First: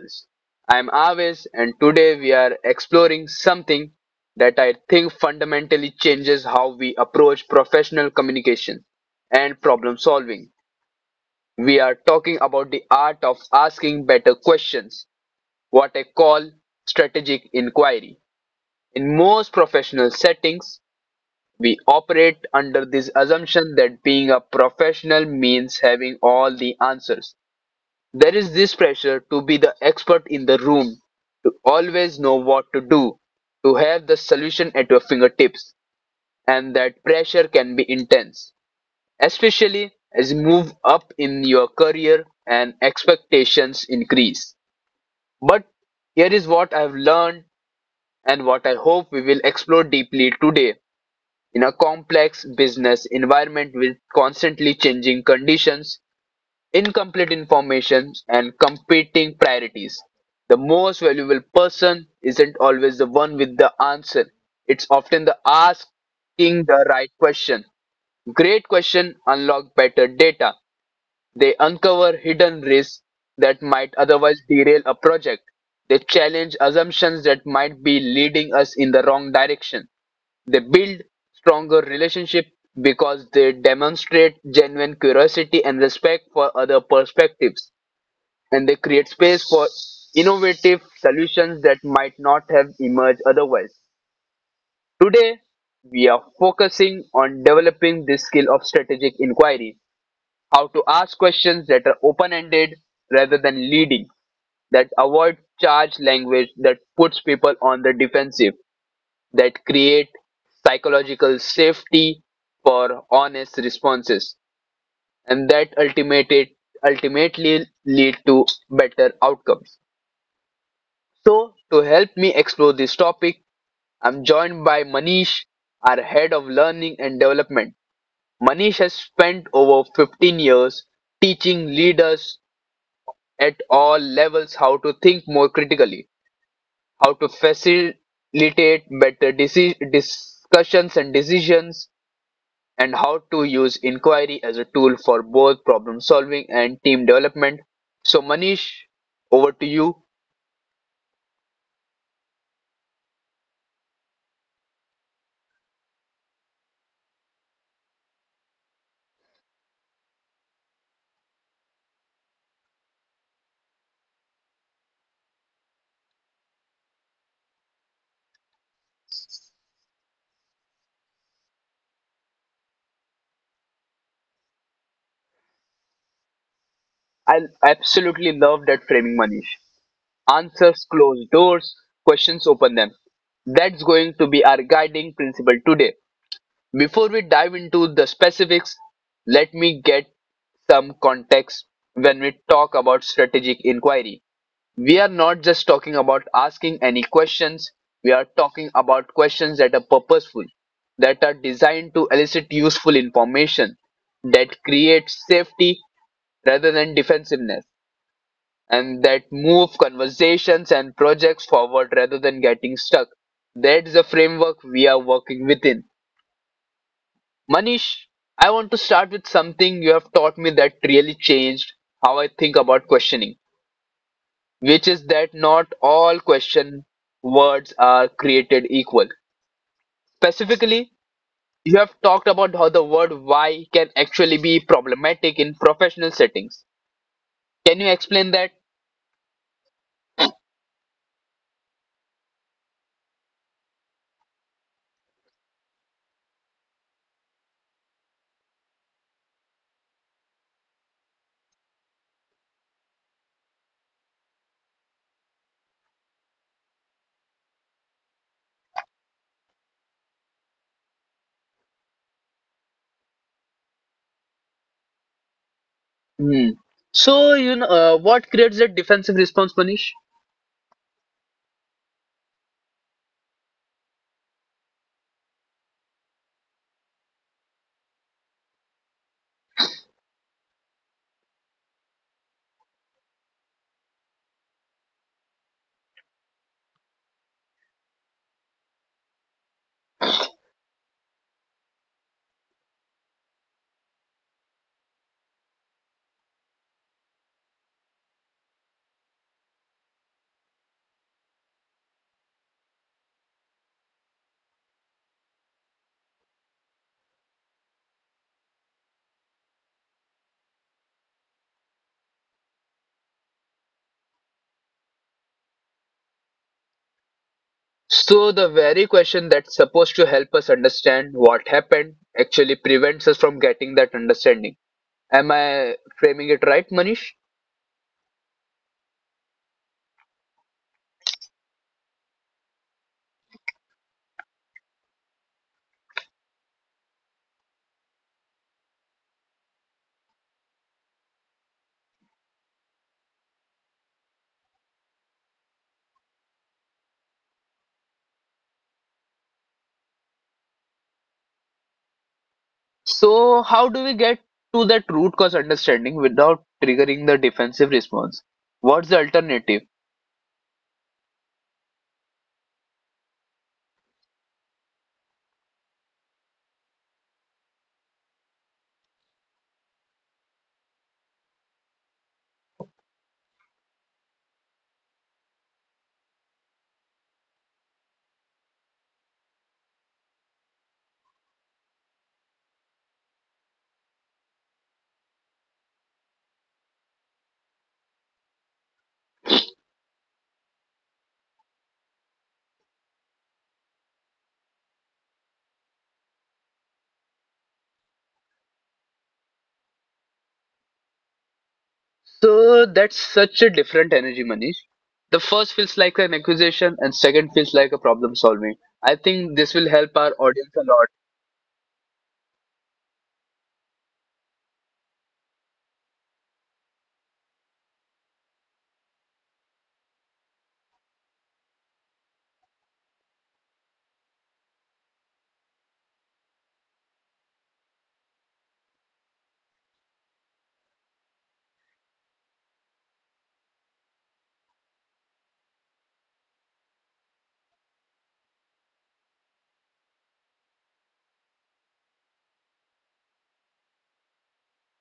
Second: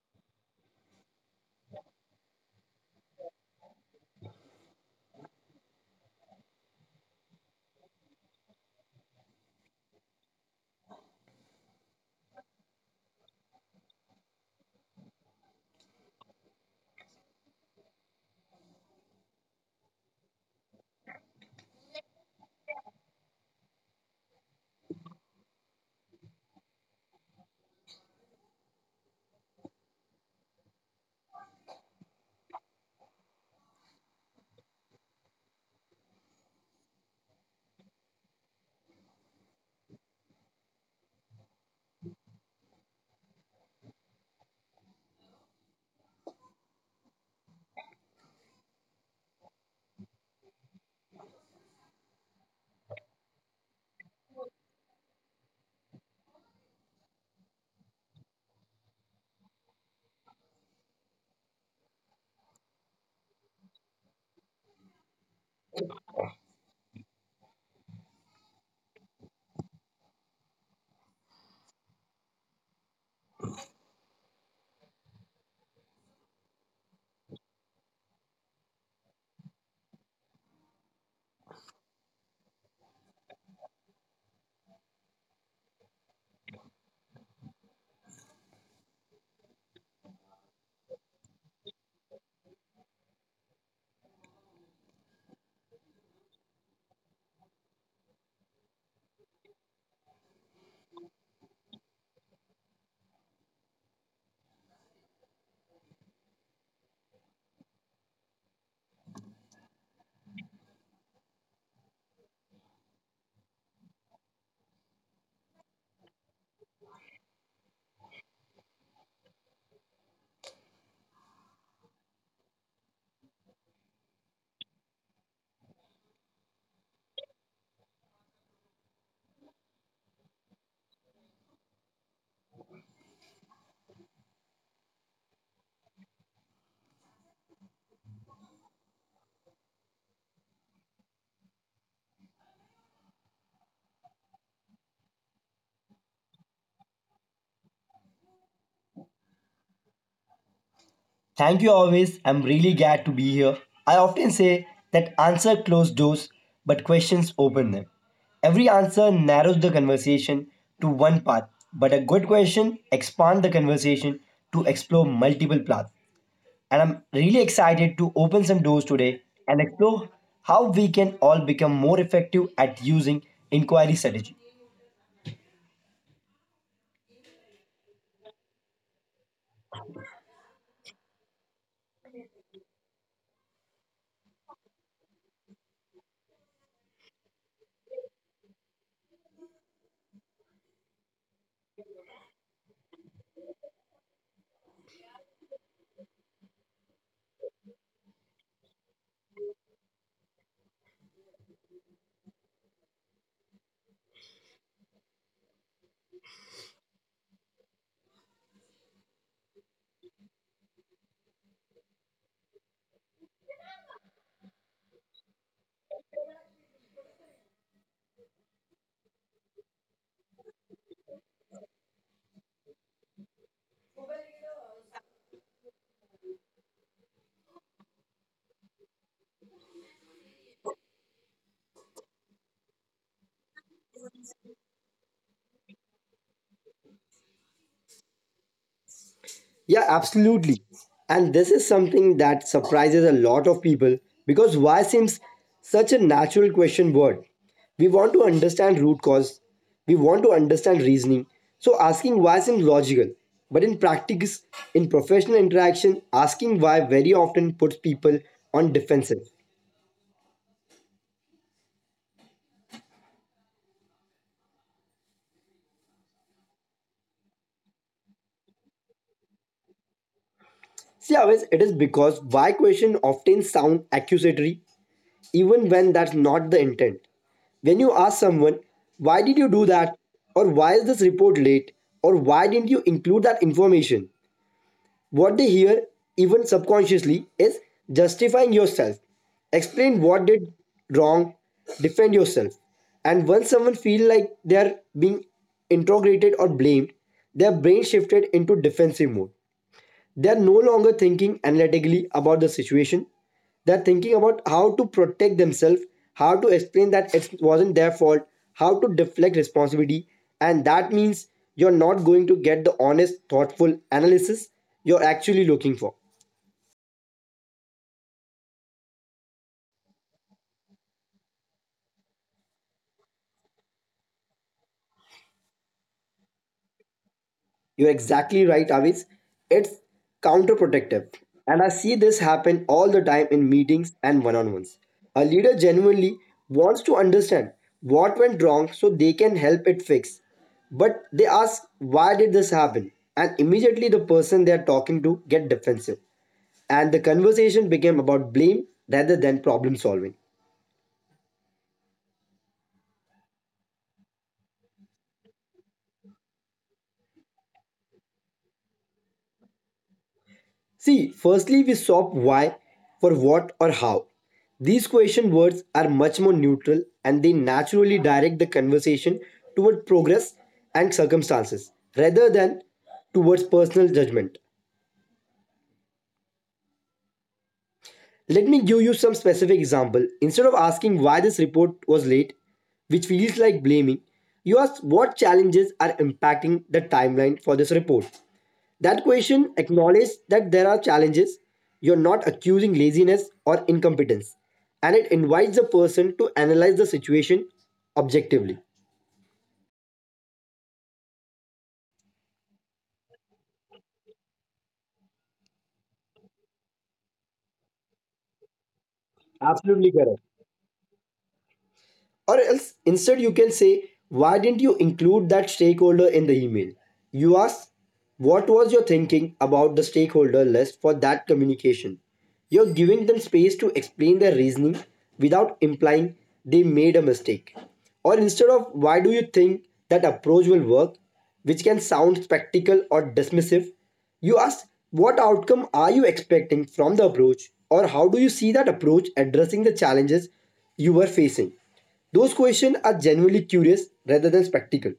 Pulse. I'm Aves and today we are exploring something that I think fundamentally changes how we approach professional communication and problem solving. We are talking about the art of asking better questions, what I call strategic inquiry. In most professional settings, we operate under this assumption that being a professional means having all the answers. There is this pressure to be the expert in the room, to always know what to do, to have the solution at your fingertips, and that pressure can be intense, especially as you move up in your career and expectations increase. But here is what I've learned and what I hope we will explore deeply today, in a complex business environment with constantly changing conditions, incomplete information and competing priorities. The most valuable person isn't always the one with the answer. It's often the asking the right question. Great question unlock better data. They uncover hidden risks that might otherwise derail a project. They challenge assumptions that might be leading us in the wrong direction. They build stronger relationships because they demonstrate genuine curiosity and respect for other perspectives, and they create space for innovative solutions that might not have emerged otherwise. Today, we are focusing on developing this skill of strategic inquiry, how to ask questions that are open ended rather than leading, that avoid charged language that puts people on the defensive, that create psychological safety for honest responses, and that ultimately lead to better outcomes. So, to help me explore this topic, I'm joined by Manish, our head of learning and development. Manish has spent over 15 years teaching leaders at all levels how to think more critically, how to facilitate better discussions and decisions, and how to use inquiry as a tool for both problem solving and team development. So, Manish, over to you. Thank you always. I'm really glad to be here. I often say that answer close doors, but questions open them. Every answer narrows the conversation to one path, but a good question expands the conversation to explore multiple paths. And I'm really excited to open some doors today and explore how we can all become more effective at using inquiry strategy. I absolutely love that framing, Manish. Answers close doors, questions open them. That's going to be our guiding principle today. Before we dive into the specifics, let me get some context. When we talk about strategic inquiry, we are not just talking about asking any questions, we are talking about questions that are purposeful, that are designed to elicit useful information, that create safety rather than defensiveness, and that move conversations and projects forward rather than getting stuck. That is the framework we are working within. Manish, I want to start with something you have taught me that really changed how I think about questioning, which is that not all question words are created equal. Specifically, you have talked about how the word why can actually be problematic in professional settings. Can you explain that? Yeah, absolutely. And this is something that surprises a lot of people because why seems such a natural question word. We want to understand root cause, we want to understand reasoning. So asking why seems logical. But in practice, in professional interaction, asking why very often puts people on defensive. Hmm. So, what creates that defensive response, Manish? See, always it is because why question often sound accusatory even when that's not the intent. When you ask someone, why did you do that? Or why is this report late? Or why didn't you include that information? What they hear, even subconsciously, is justifying yourself. Explain what did wrong, defend yourself. And once someone feels like they're being interrogated or blamed, their brain shifted into defensive mode. They are no longer thinking analytically about the situation. They're thinking about how to protect themselves, how to explain that it wasn't their fault, how to deflect responsibility. And that means you're not going to get the honest thoughtful analysis you're actually looking for. So, the very question that's supposed to help us understand what happened actually prevents us from getting that understanding. Am I framing it right, Manish? You're exactly right, Avis. It's counterproductive. And I see this happen all the time in meetings and one on ones. A leader genuinely wants to understand what went wrong so they can help it fix. But they ask, why did this happen? And immediately the person they are talking to get defensive. And the conversation became about blame rather than problem solving. So, how do we get to that root cause understanding without triggering the defensive response? What's the alternative? See, firstly, we swap why for what or how. These question words are much more neutral and they naturally direct the conversation toward progress and circumstances rather than towards personal judgment. Let me give you some specific example. Instead of asking why this report was late, which feels like blaming, you ask what challenges are impacting the timeline for this report. That question acknowledges that there are challenges. You're not accusing laziness or incompetence. And it invites the person to analyze the situation objectively. So, that's such a different energy, Manish. The first feels like an accusation, and second feels like a problem solving. I think this will Absolutely help correct. our audience a lot. Or else, instead, you can say, why didn't you include that stakeholder in the email? You ask, what was your thinking about the stakeholder list for that communication? You're giving them space to explain their reasoning without implying they made a mistake. Or instead of, why do you think that approach will work? Which can sound spectacle or dismissive. You ask, what outcome are you expecting from the approach, or how do you see that approach addressing the challenges you were facing? Those questions are genuinely curious rather than spectacle.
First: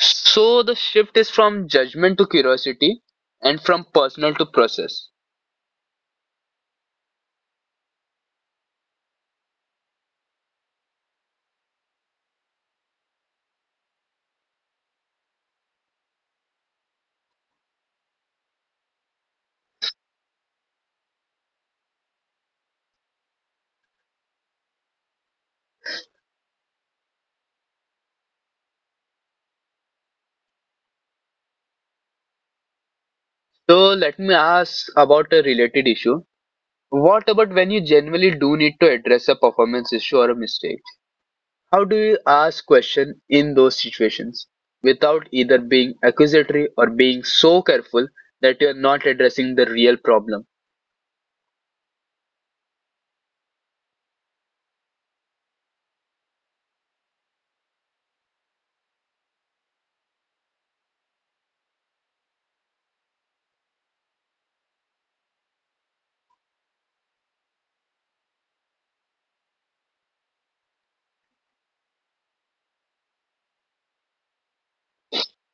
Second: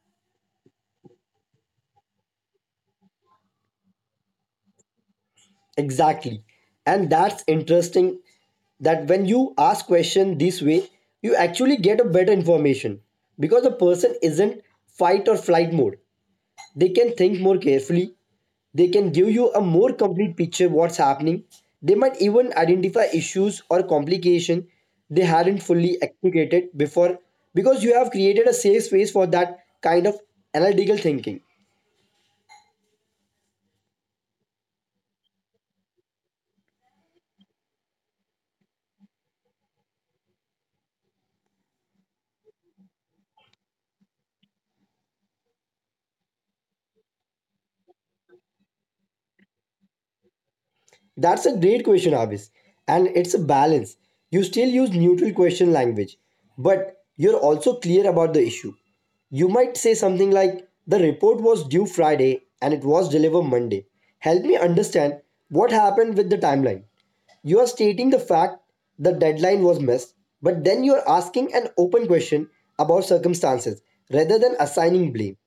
So, the shift is from judgment to curiosity and from personal to process. Exactly. And that's interesting that when you ask question this way, you actually get a better information because the person isn't fight or flight mode. They can think more carefully. They can give you a more complete picture of what's happening. They might even identify issues or complication they hadn't fully explicated before because you have created a safe space for that kind of analytical thinking. So, let me ask about a related issue. What about when you genuinely do need to address a performance issue or a mistake? How do you ask question in those situations without either being accusatory or being so careful that you are not addressing the real problem? That's a great question, Abis. And it's a balance. You still use neutral question language, but you're also clear about the issue. You might say something like, the report was due Friday and it was delivered Monday. Help me understand what happened with the timeline. You are stating the fact the deadline was missed, but then you are asking an open question about circumstances rather than assigning blame.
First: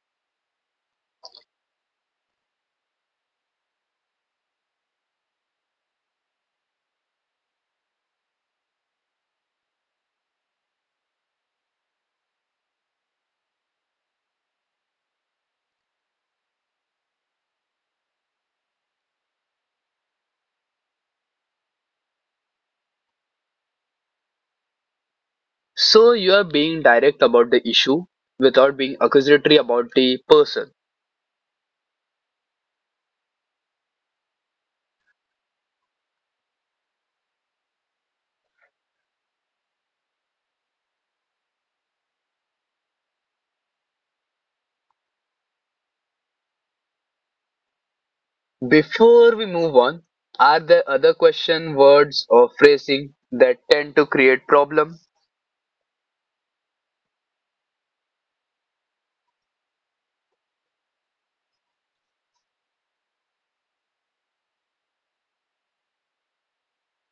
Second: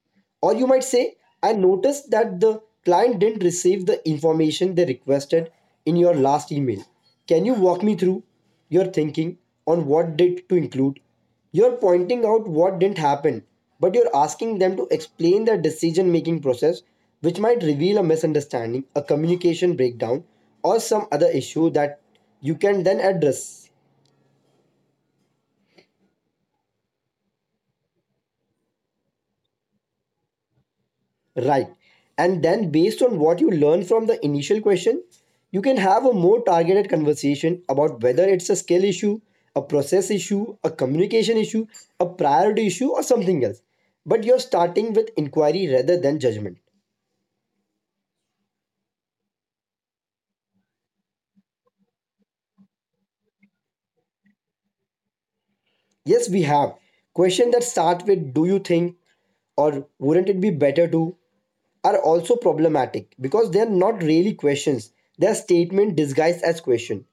Or you might say, I noticed that the client didn't receive the information they requested in your last email. Can you walk me through your thinking on what did to include? You're pointing out what didn't happen, but you're asking them to explain their decision making process, which might reveal a misunderstanding, a communication breakdown, or some other issue that you can then address. So you are being direct about the issue without being accusatory about the person. Right. And then, based on what you learn from the initial question, you can have a more targeted conversation about whether it's a skill issue, a process issue, a communication issue, a priority issue, or something else. But you're starting with inquiry rather than judgment. Before we move on, are there other question words or phrasing that tend to create problem? Yes, we have. Question that start with do you think or wouldn't it be better to are also problematic because they're not really questions. They're statement disguised as question.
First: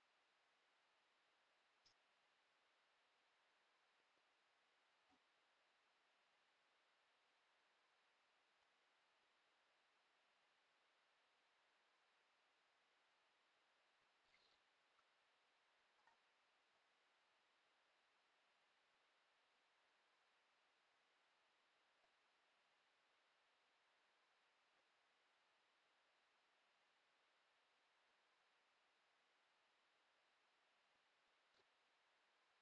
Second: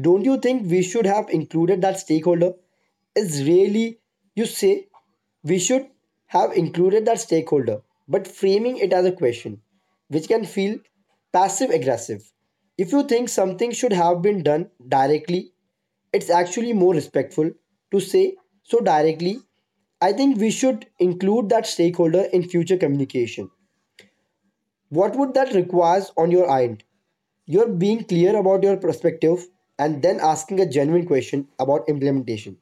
Don't you think we should have included that stakeholder? Is really you say we should have included that stakeholder, but framing it as a question, which can feel passive aggressive. If you think something should have been done directly, it's actually more respectful to say so directly. I think we should include that stakeholder in future communication. What would that requires on your end? You're being clear about your perspective and then asking a genuine question about implementation.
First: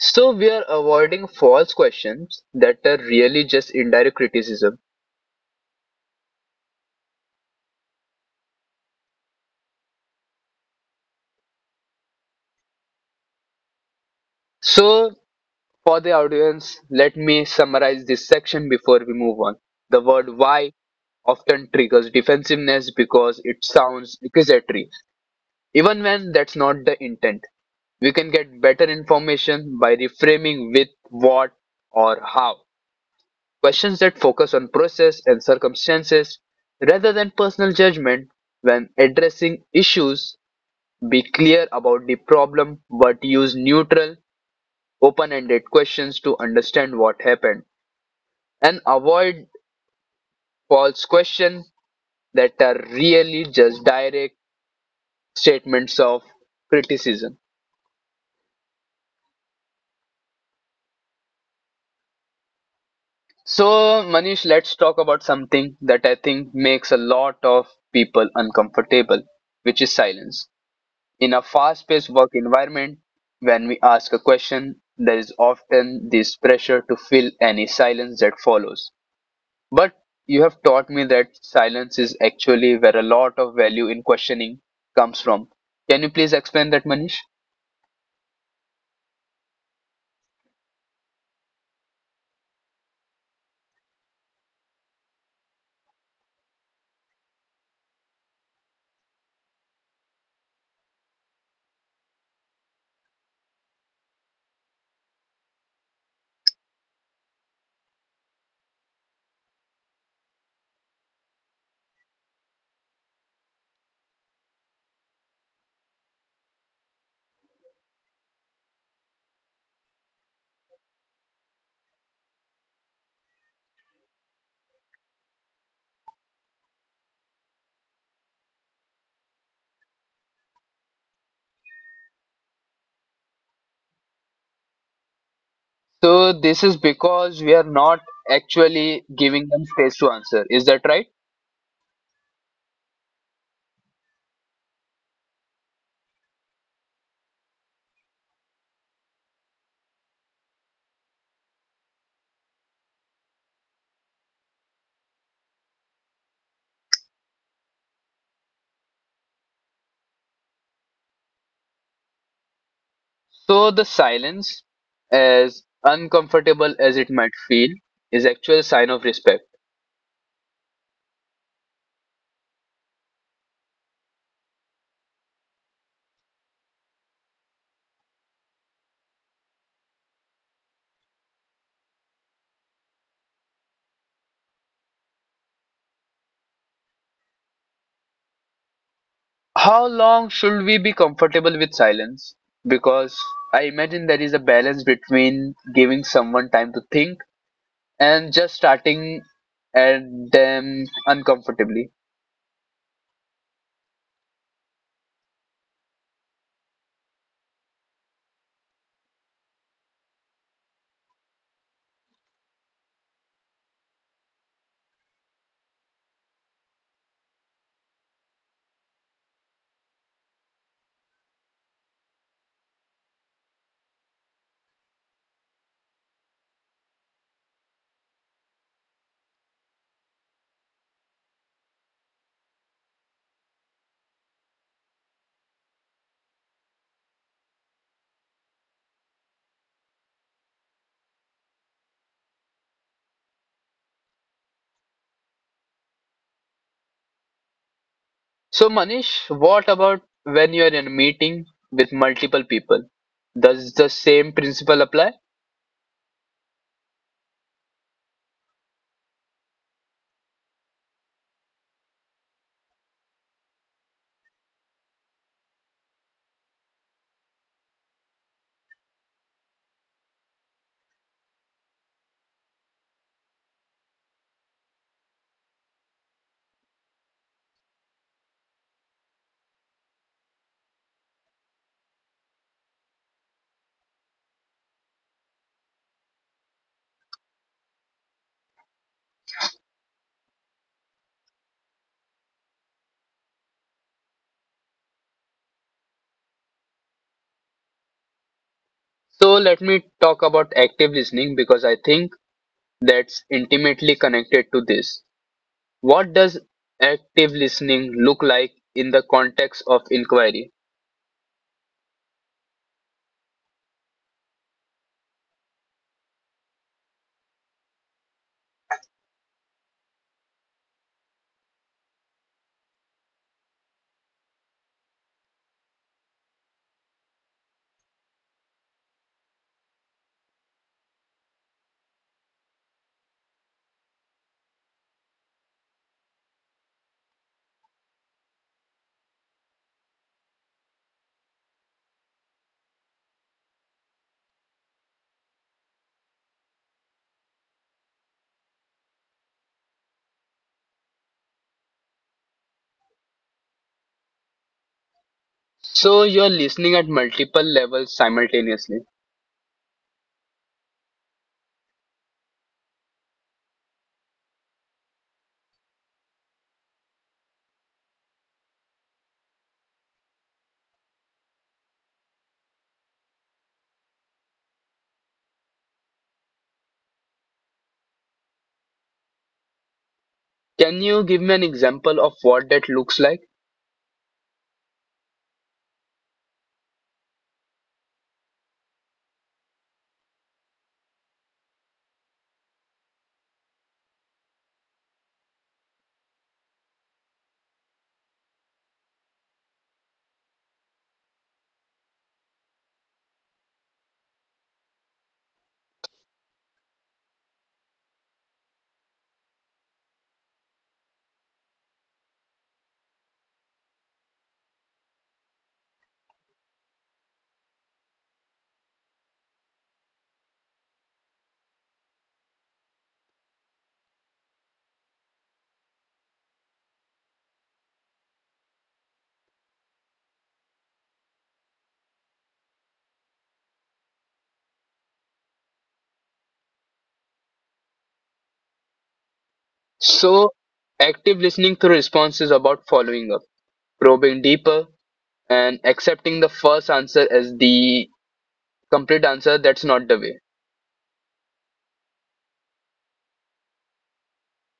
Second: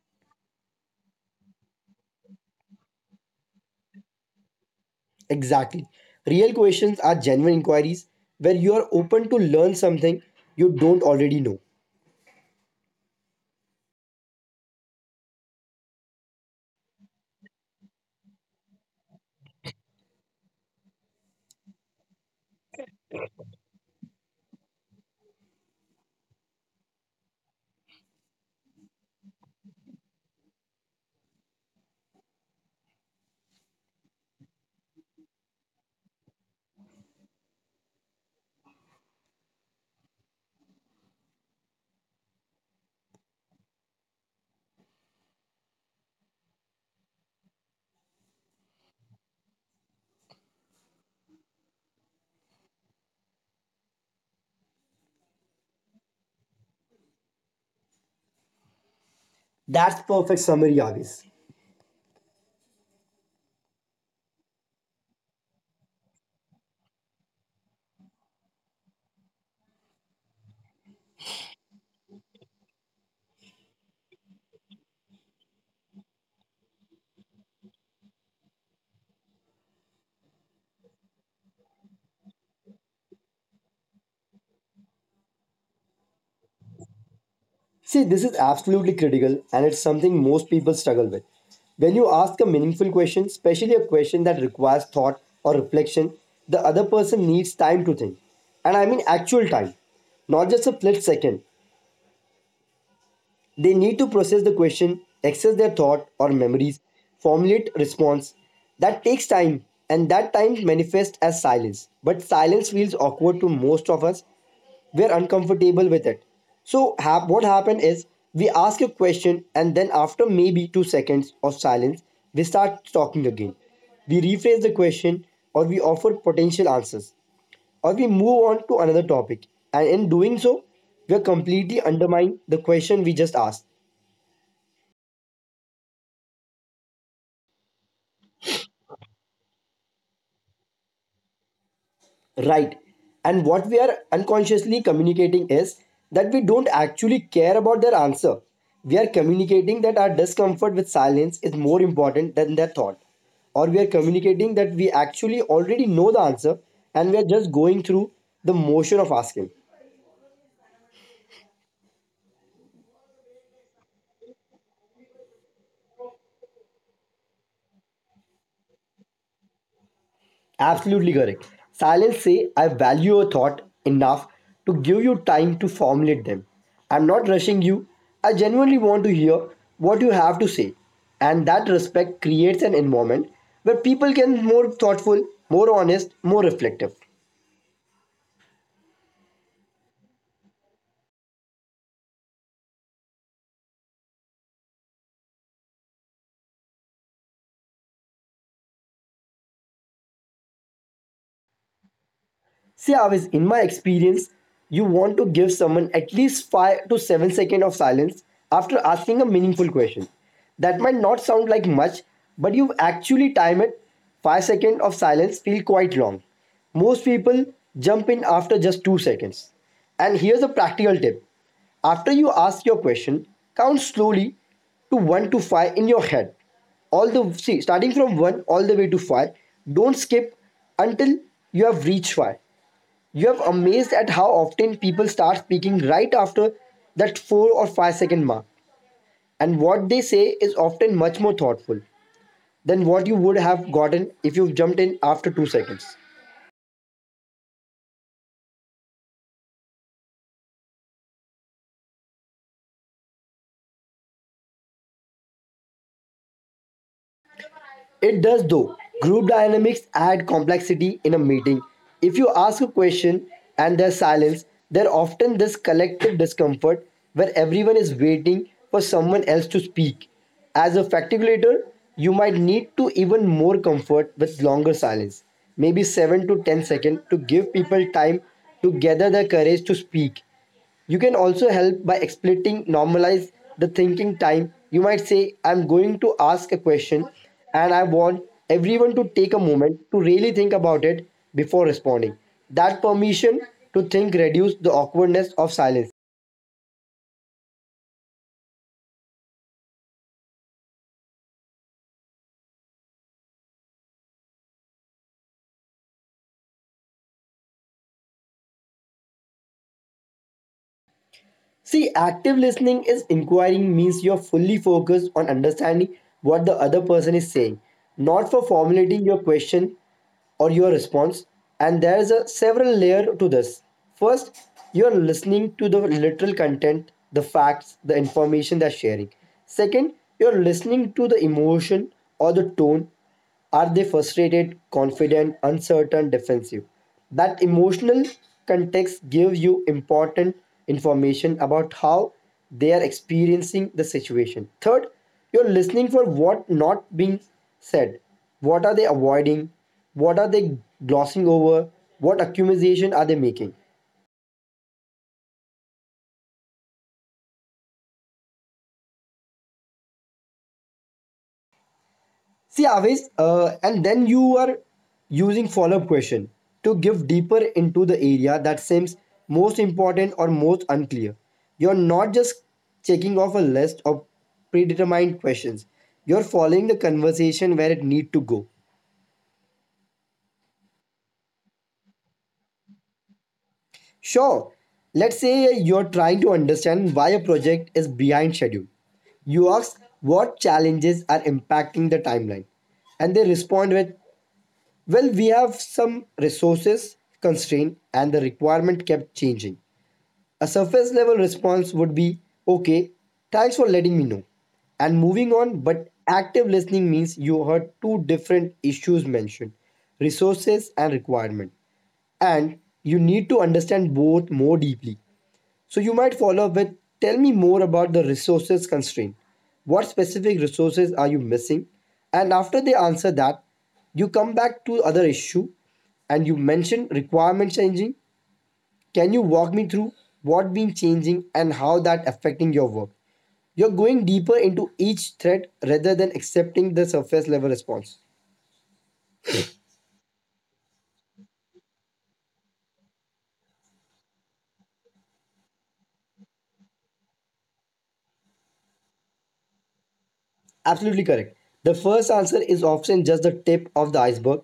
So we are avoiding false questions that are really just indirect criticism. Exactly. Real questions are genuine inquiries where you are open to learn something you don't already know. So, for the audience, let me summarize this section before we move on. The word why often triggers defensiveness because it sounds accusatory, even when that's not the intent. We can get better information by reframing with what or how. Questions that focus on process and circumstances rather than personal judgment when addressing issues. Be clear about the problem but use neutral, open ended questions to understand what happened, and avoid false questions that are really just direct statements of criticism. That's perfect summary, Avis. So, Manish, let's talk about something that I think makes a lot of people uncomfortable, which is silence. In a fast paced work environment, when we ask a question, there is often this pressure to fill any silence that follows. But you have taught me that silence is actually where a lot of value in questioning comes from. Can you please explain that, Manish? See, this is absolutely critical and it's something most people struggle with. When you ask a meaningful question, especially a question that requires thought or reflection, the other person needs time to think. And I mean actual time, not just a split second. They need to process the question, access their thought or memories, formulate response. That takes time, and that time manifests as silence. But silence feels awkward to most of us. We're uncomfortable with it. So what happened is we ask a question, and then after maybe 2 seconds of silence, we start talking again. We rephrase the question, or we offer potential answers, or we move on to another topic. And in doing so, we are completely undermining the question we just asked. So this is because we are not actually giving them space to answer. Is that right? Right. And what we are unconsciously communicating is that we don't actually care about their answer. We are communicating that our discomfort with silence is more important than their thought. Or we are communicating that we actually already know the answer and we are just going through the motion of asking. So the silence, as uncomfortable as it might feel, is actually a sign of respect. Absolutely correct. Silence say I value a thought enough to give you time to formulate them. I'm not rushing you. I genuinely want to hear what you have to say. And that respect creates an environment where people can more thoughtful, more honest, more reflective. How long should we be comfortable with silence? Because I imagine there is a balance between giving someone time to think and just starting at them uncomfortably. See, Avis, in my experience, you want to give someone at least 5 to 7 seconds of silence after asking a meaningful question. That might not sound like much, but you actually time it. 5 seconds of silence feel quite long. Most people jump in after just 2 seconds. And here's a practical tip. After you ask your question, count slowly to 1 to 5 in your head. All the see starting from 1 all the way to 5. Don't skip until you have reached 5. You have amazed at how often people start speaking right after that 4 or 5-second mark, and what they say is often much more thoughtful than what you would have gotten if you jumped in after 2 seconds. So, Manish, what about when you are in a meeting with multiple people? Does the same principle apply? It does though. Group dynamics add complexity in a meeting. If you ask a question and there's silence, there's often this collective discomfort where everyone is waiting for someone else to speak. As a facilitator, you might need to even more comfort with longer silence, maybe 7 to 10 seconds to give people time to gather the courage to speak. You can also help by exploiting normalize the thinking time. You might say, I'm going to ask a question and I want everyone to take a moment to really think about it before responding. That permission to think reduces the awkwardness of silence. So, let me talk about active listening because I think that's intimately connected to this. What does active listening look like in the context of inquiry? See, active listening is inquiring means you're fully focused on understanding what the other person is saying, not for formulating your question or your response. And there's a several layer to this. First, you're listening to the literal content, the facts, the information they're sharing. Second, you're listening to the emotion or the tone. Are they frustrated, confident, uncertain, defensive? That emotional context gives you important information about how they are experiencing the situation. Third, you're listening for what not being said. What are they avoiding? What are they glossing over? What accusation are they making? So, you're listening at multiple levels simultaneously. See, Avis, and then you are using follow-up question to give deeper into the area that seems most important or most unclear. You're not just checking off a list of predetermined questions. You're following the conversation where it need to go. Can you give me an example of what that looks like? Sure, let's say you're trying to understand why a project is behind schedule. You ask what challenges are impacting the timeline, and they respond with, well, we have some resources constraint and the requirement kept changing. A surface level response would be, okay, thanks for letting me know, and moving on. But active listening means you heard two different issues mentioned resources and requirement, and you need to understand both more deeply. So you might follow up with, tell me more about the resources constraint. What specific resources are you missing? And after they answer that, you come back to other issue and you mention requirement changing. Can you walk me through what been changing and how that affecting your work? You're going deeper into each thread rather than accepting the surface level response. So, active listening through response is about following up, probing deeper, and accepting the first answer as the complete answer, that's not the way. Absolutely correct. The first answer is often just the tip of the iceberg.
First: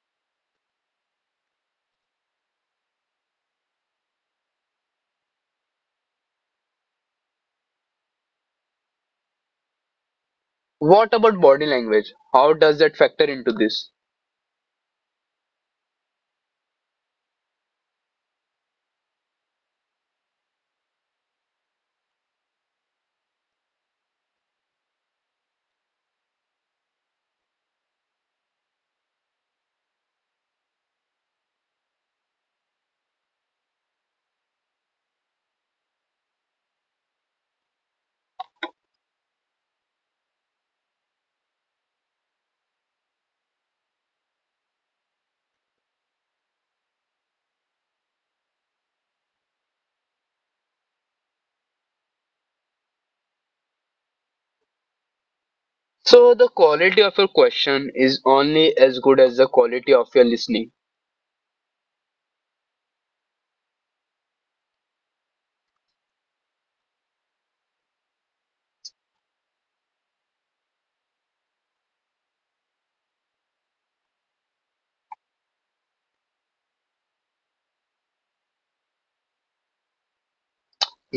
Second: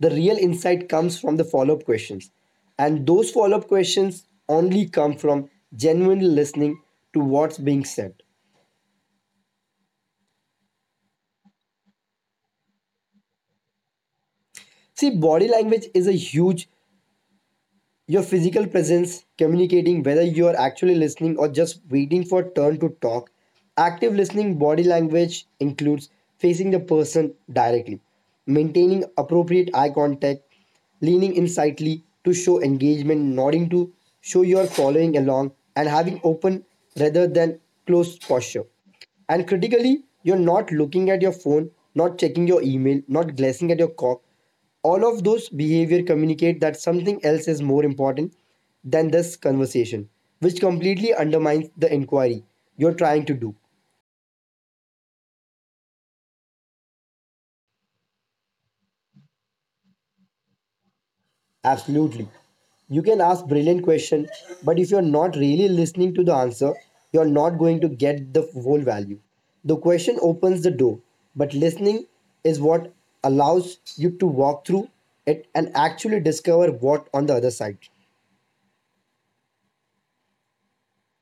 The real insight comes from the follow up questions. And those follow up questions only come from genuinely listening to what's being said. What about body language? How does that factor into this? See, body language is a huge. Your physical presence, communicating whether you are actually listening or just waiting for turn to talk. Active listening body language includes facing the person directly, maintaining appropriate eye contact, leaning insightly to show engagement, nodding to show you are following along, and having open rather than closed posture. And critically, you're not looking at your phone, not checking your email, not glancing at your cock. All of those behavior communicate that something else is more important than this conversation, which completely undermines the inquiry you're trying to do. So the quality of your question is only as good as the quality of your listening. Absolutely. You can ask brilliant question, but if you're not really listening to the answer, you're not going to get the whole value. The question opens the door, but listening is what allows you to walk through it and actually discover what on the other side.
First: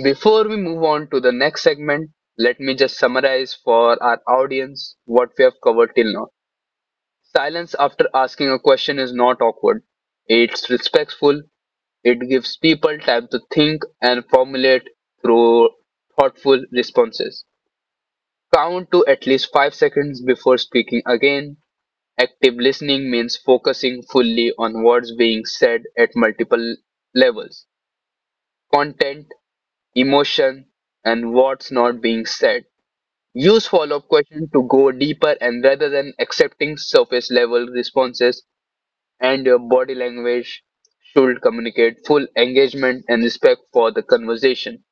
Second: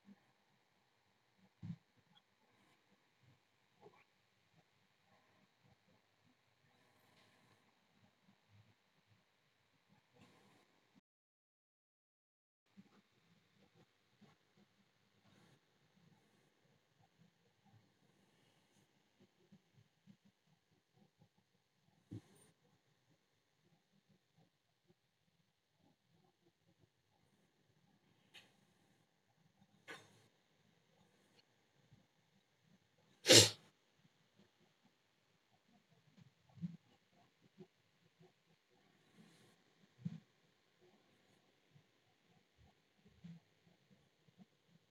Before we move on to the next segment, let me just summarize for our audience what we have covered till now. Silence after asking a question is not awkward, it's respectful. It gives people time to think and formulate through thoughtful responses. Count to at least 5 seconds before speaking again. Active listening means focusing fully on what's being said at multiple levels: content, emotion, and what's not being said. Use follow up questions to go deeper and rather than accepting surface level responses, and your body language should communicate full engagement and respect for the conversation.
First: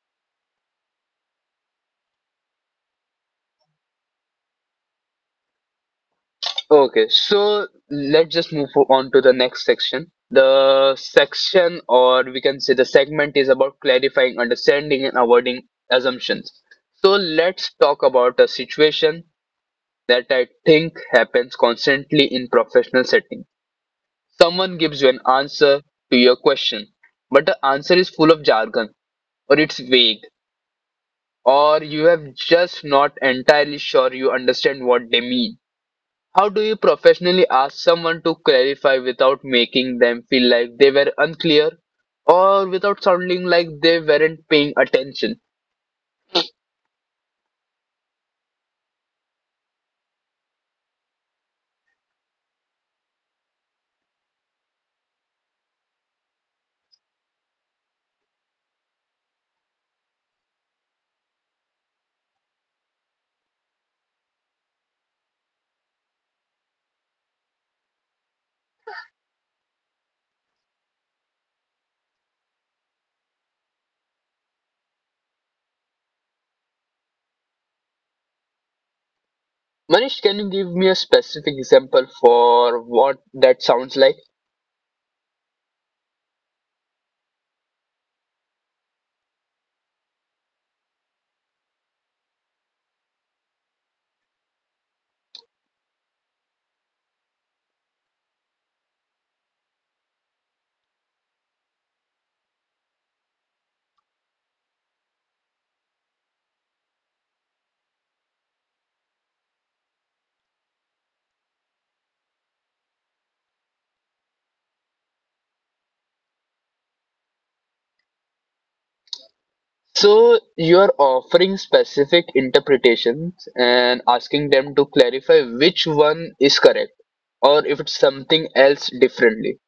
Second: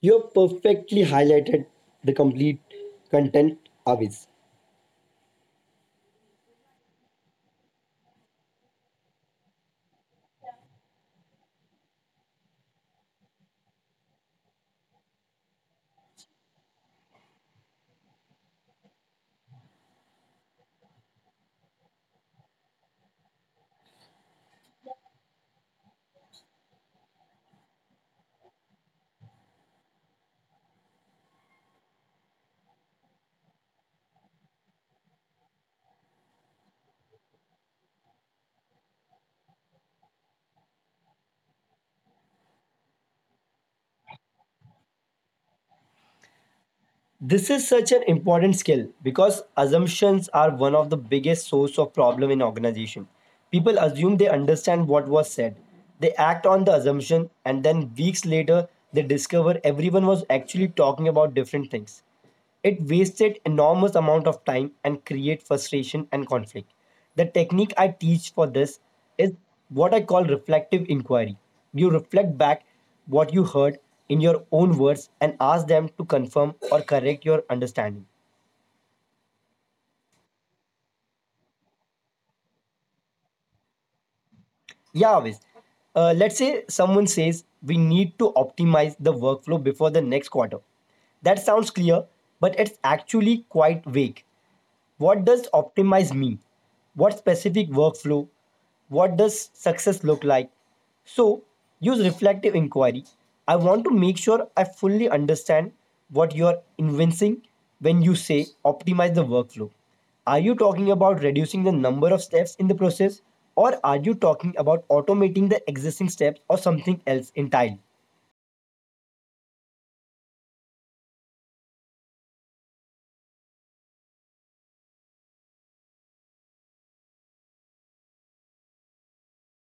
You have perfectly highlighted the complete content of it. Okay, so let's just move on to the next section. The section, or we can say the segment, is about clarifying, understanding, and avoiding assumptions. So let's talk about a situation that I think happens constantly in professional setting. Someone gives you an answer to your question, but the answer is full of jargon, or it's vague, or you have just not entirely sure you understand what they mean. How do you professionally ask someone to clarify without making them feel like they were unclear or without sounding like they weren't paying attention? This is such an important skill because assumptions are one of the biggest source of problem in organization. People assume they understand what was said. They act on the assumption and then weeks later they discover everyone was actually talking about different things. It wasted enormous amount of time and create frustration and conflict. The technique I teach for this is what I call reflective inquiry. You reflect back what you heard in your own words and ask them to confirm or correct your understanding. Manish, can you give me a specific example for what that sounds like? Yeah, always. Let's say someone says we need to optimize the workflow before the next quarter. That sounds clear, but it's actually quite vague. What does optimize mean? What specific workflow? What does success look like? So, use reflective inquiry. I want to make sure I fully understand what you are invincing when you say optimize the workflow. Are you talking about reducing the number of steps in the process, or are you talking about automating the existing steps or something else entirely? So, you're offering specific interpretations and asking them to clarify which one is correct or if it's something else differently.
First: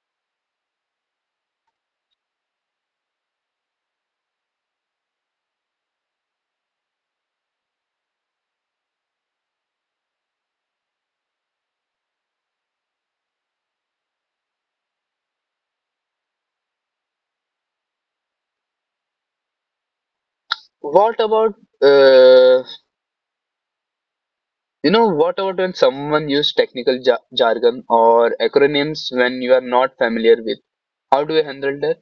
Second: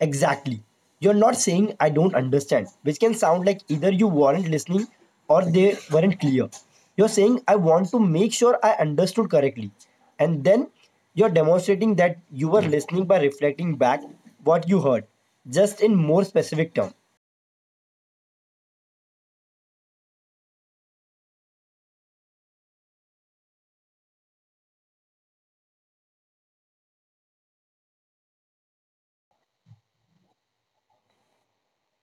Exactly. You're not saying I don't understand, which can sound like either you weren't listening or they weren't clear. You're saying I want to make sure I understood correctly. And then you're demonstrating that you were listening by reflecting back what you heard, just in more specific terms. What about uh, you know, what about when someone use technical ja jargon or acronyms when you are not familiar with? How do you handle that?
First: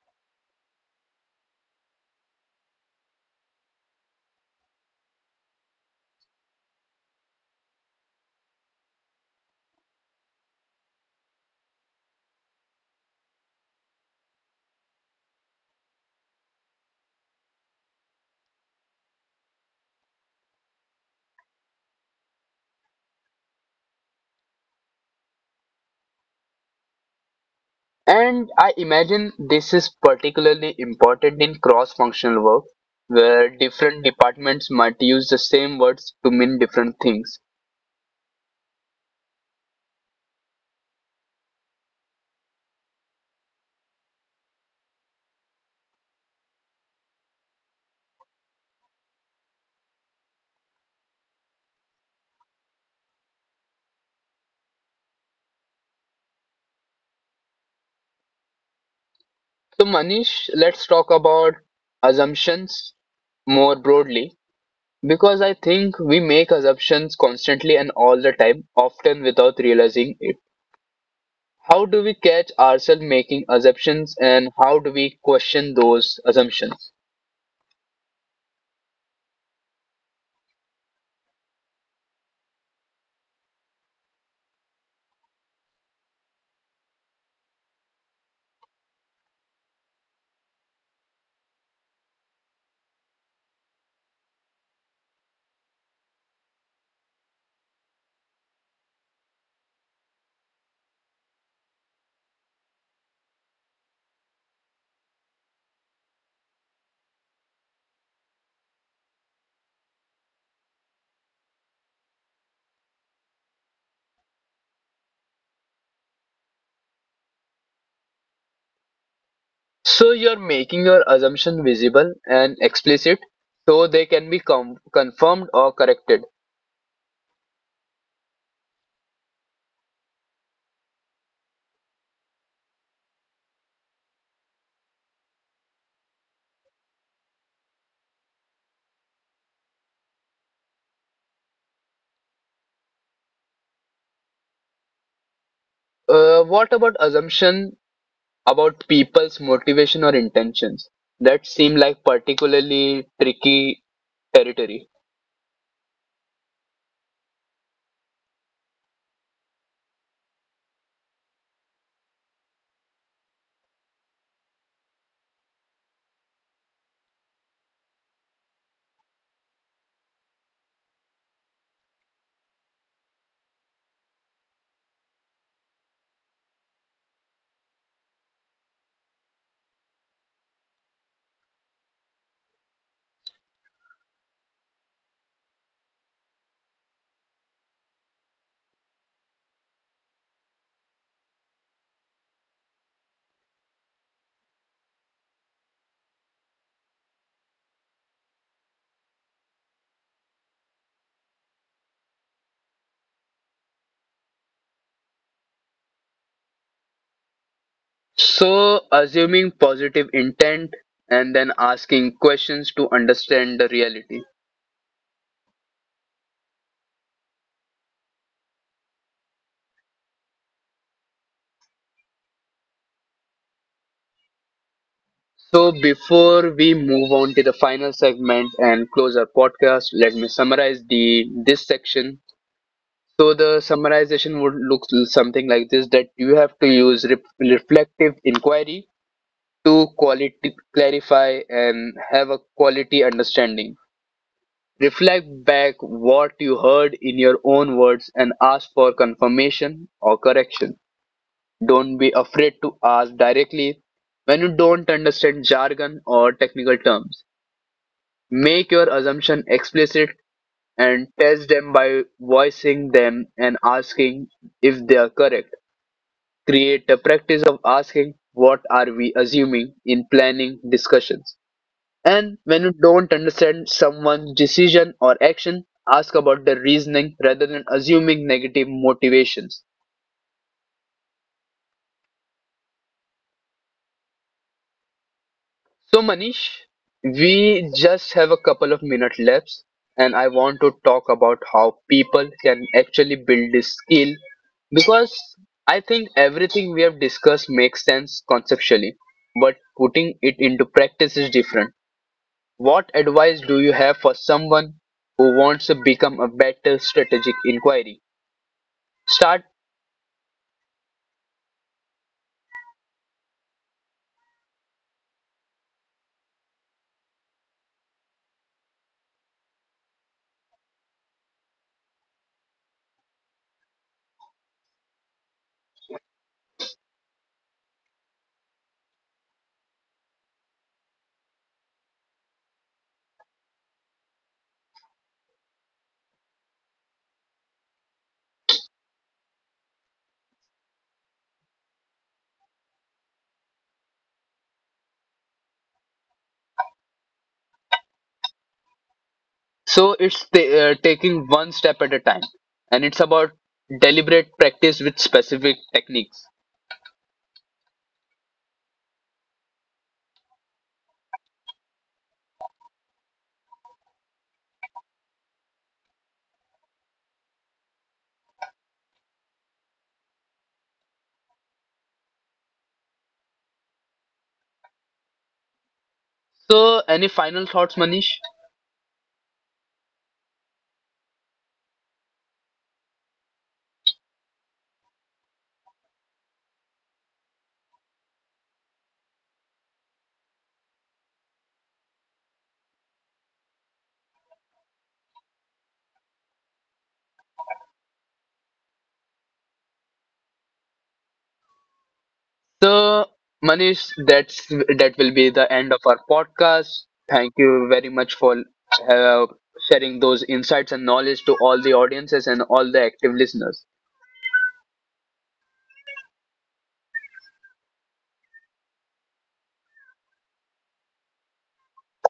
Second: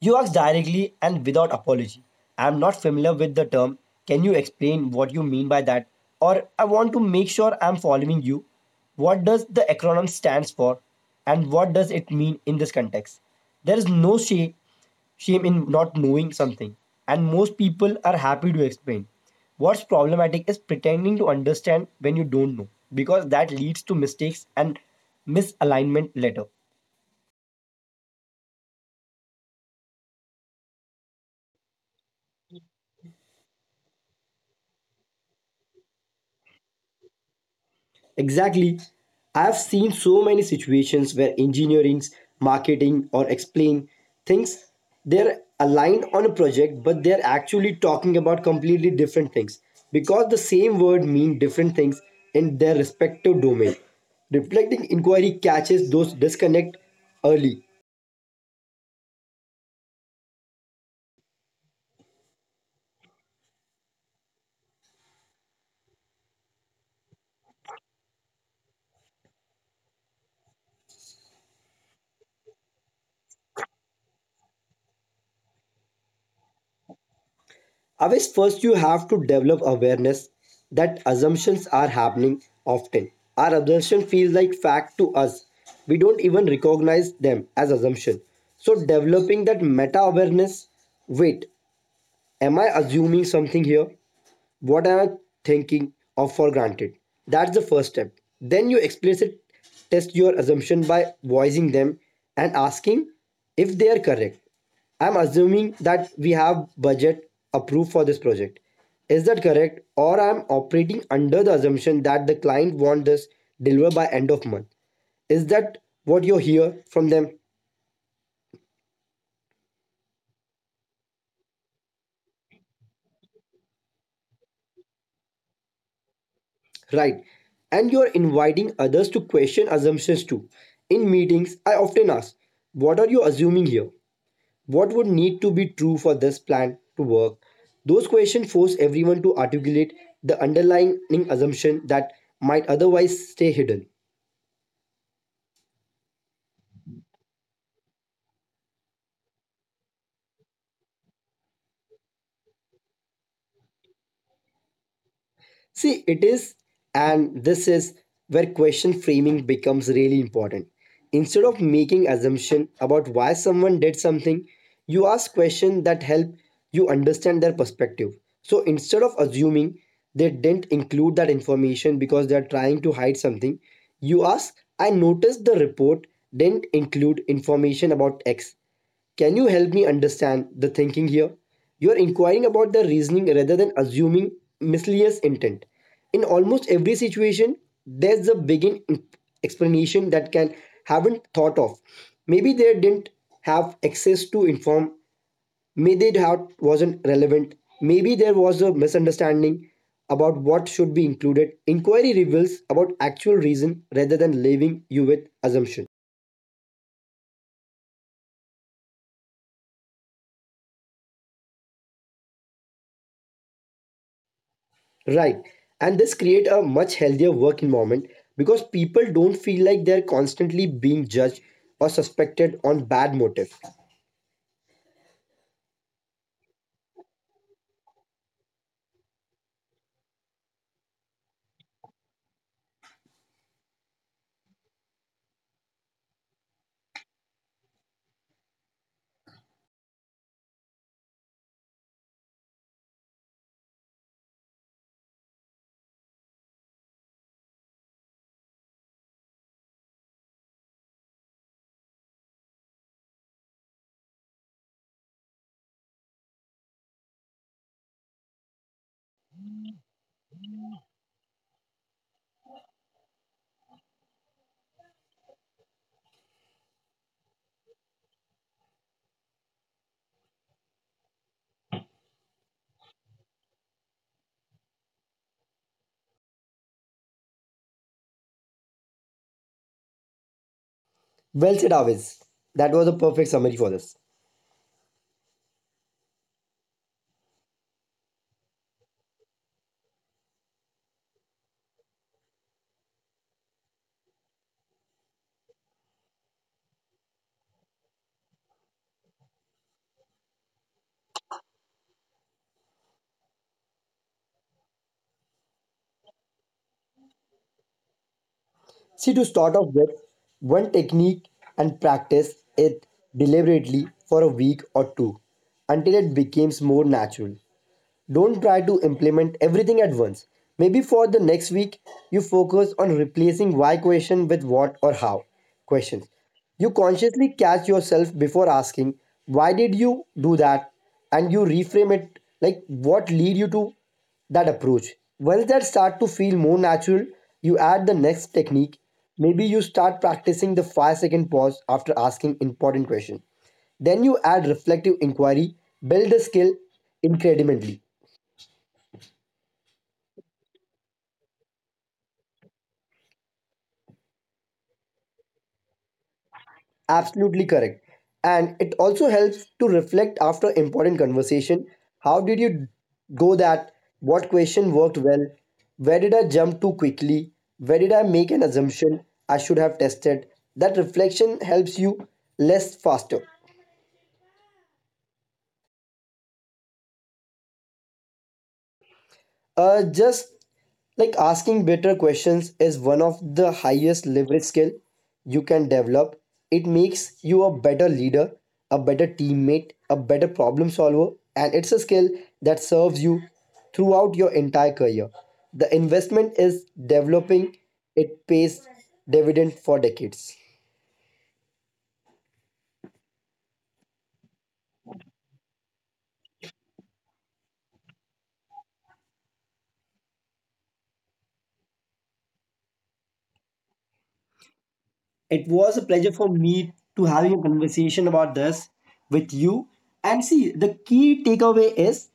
You asked directly and without apology. I am not familiar with the term. Can you explain what you mean by that? Or I want to make sure I am following you. What does the acronym stands for and what does it mean in this context? There is no shame in not knowing something and most people are happy to explain. What's problematic is pretending to understand when you don't know because that leads to mistakes and misalignment later. And I imagine this is particularly important in cross-functional work, where different departments might use the same words to mean different things. Exactly. I have seen so many situations where engineering, marketing, or explain things they're aligned on a project, but they're actually talking about completely different things because the same word mean different things in their respective domain. Reflecting inquiry catches those disconnect early. So, Manish, let's talk about assumptions more broadly because I think we make assumptions constantly and all the time, often without realizing it. How do we catch ourselves making assumptions and how do we question those assumptions? Always first you have to develop awareness that assumptions are happening often. Our assumption feels like fact to us. We don't even recognize them as assumption. So developing that meta awareness, wait, am I assuming something here? What am I thinking of for granted? That's the first step. Then you explicit test your assumption by voicing them and asking if they are correct. I'm assuming that we have budget approved for this project. Is that correct? Or I'm operating under the assumption that the client want this delivered by end of month. Is that what you hear from them? So you're making your assumption visible and explicit so they can be confirmed or corrected. Right. And you're inviting others to question assumptions too. In meetings, I often ask, what are you assuming here? What would need to be true for this plan to work? Those questions force everyone to articulate the underlying assumption that might otherwise stay hidden. What about assumption about people's motivation or intentions? That seem like particularly tricky territory. See, it is, and this is where question framing becomes really important. Instead of making assumption about why someone did something, you ask questions that help you understand their perspective. So instead of assuming they didn't include that information because they are trying to hide something, you ask, I noticed the report didn't include information about X. Can you help me understand the thinking here? You are inquiring about the reasoning rather than assuming misleading intent. In almost every situation, there's a begin explanation that can haven't thought of. Maybe they didn't have access to inform. Maybe it had, wasn't relevant. Maybe there was a misunderstanding about what should be included. Inquiry reveals about actual reason rather than leaving you with assumption. So assuming positive intent and then asking questions to understand the reality. Right. And this create a much healthier work environment because people don't feel like they're constantly being judged or suspected on bad motive. So, before we move on to the final segment and close our podcast, let me summarize the this section. So, the summarization would look something like this: that you have to use reflective inquiry to quality clarify and have a quality understanding. Reflect back what you heard in your own words and ask for confirmation or correction. Don't be afraid to ask directly when you don't understand jargon or technical terms. Make your assumption explicit and test them by voicing them and asking if they are correct. Create a practice of asking what are we assuming in planning discussions. And when you don't understand someone's decision or action, ask about the reasoning rather than assuming negative motivations. Well said, Aviz. That was a perfect summary for this. So, Manish, we just have a couple of minutes left, and I want to talk about how people can actually build this skill because I think everything we have discussed makes sense conceptually, but putting it into practice is different. What advice do you have for someone who wants to become a better strategic inquiry? See, to start Start. off with, one technique and practice it deliberately for a week or two until it becomes more natural. Don't try to implement everything at once. Maybe for the next week, you focus on replacing why question with what or how questions. You consciously catch yourself before asking, why did you do that? And you reframe it like what lead you to that approach. Once that start to feel more natural, you add the next technique. Maybe you start practicing the 5-second pause after asking important question. Then you add reflective inquiry, build the skill incrementally. So taking one step at a time, and it's about deliberate practice with specific techniques. Absolutely correct. And it also helps to reflect after important conversation. How did you go that? What question worked well? Where did I jump too quickly? Where did I make an assumption I should have tested? That reflection helps you less faster. So, any final thoughts, Manish? Just like asking better questions is one of the highest leverage skill you can develop. It makes you a better leader, a better teammate, a better problem solver, and it's a skill that serves you throughout your entire career. The investment is developing, it pays dividend for decades. So, Manish, that's that will be the end of our podcast. Thank you very much for uh, sharing those insights and knowledge to all the audiences and all the active listeners. It was a pleasure for me to having a conversation about this with you. And see, the key takeaway is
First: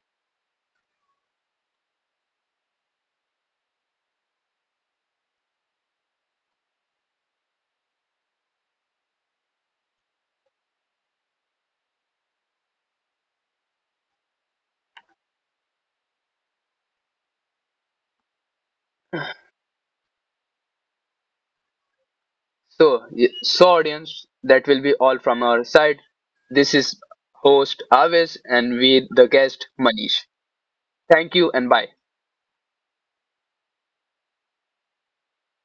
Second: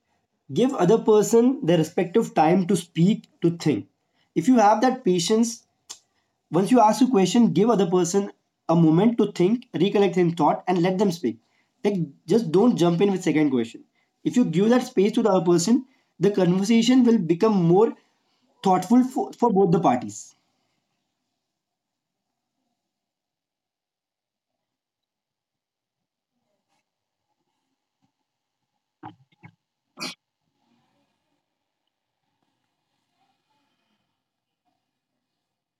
give other person their respective time to speak, to think. If you have that patience, once you ask a question, give other person a moment to think, recollect his thought, and let them speak. Like just don't jump in with second question. If you give that space to the other person, the conversation will become more thoughtful for both the parties. So, so audience, that will be all from our side. This is host Aves and we the guest Manish. Thank you and bye.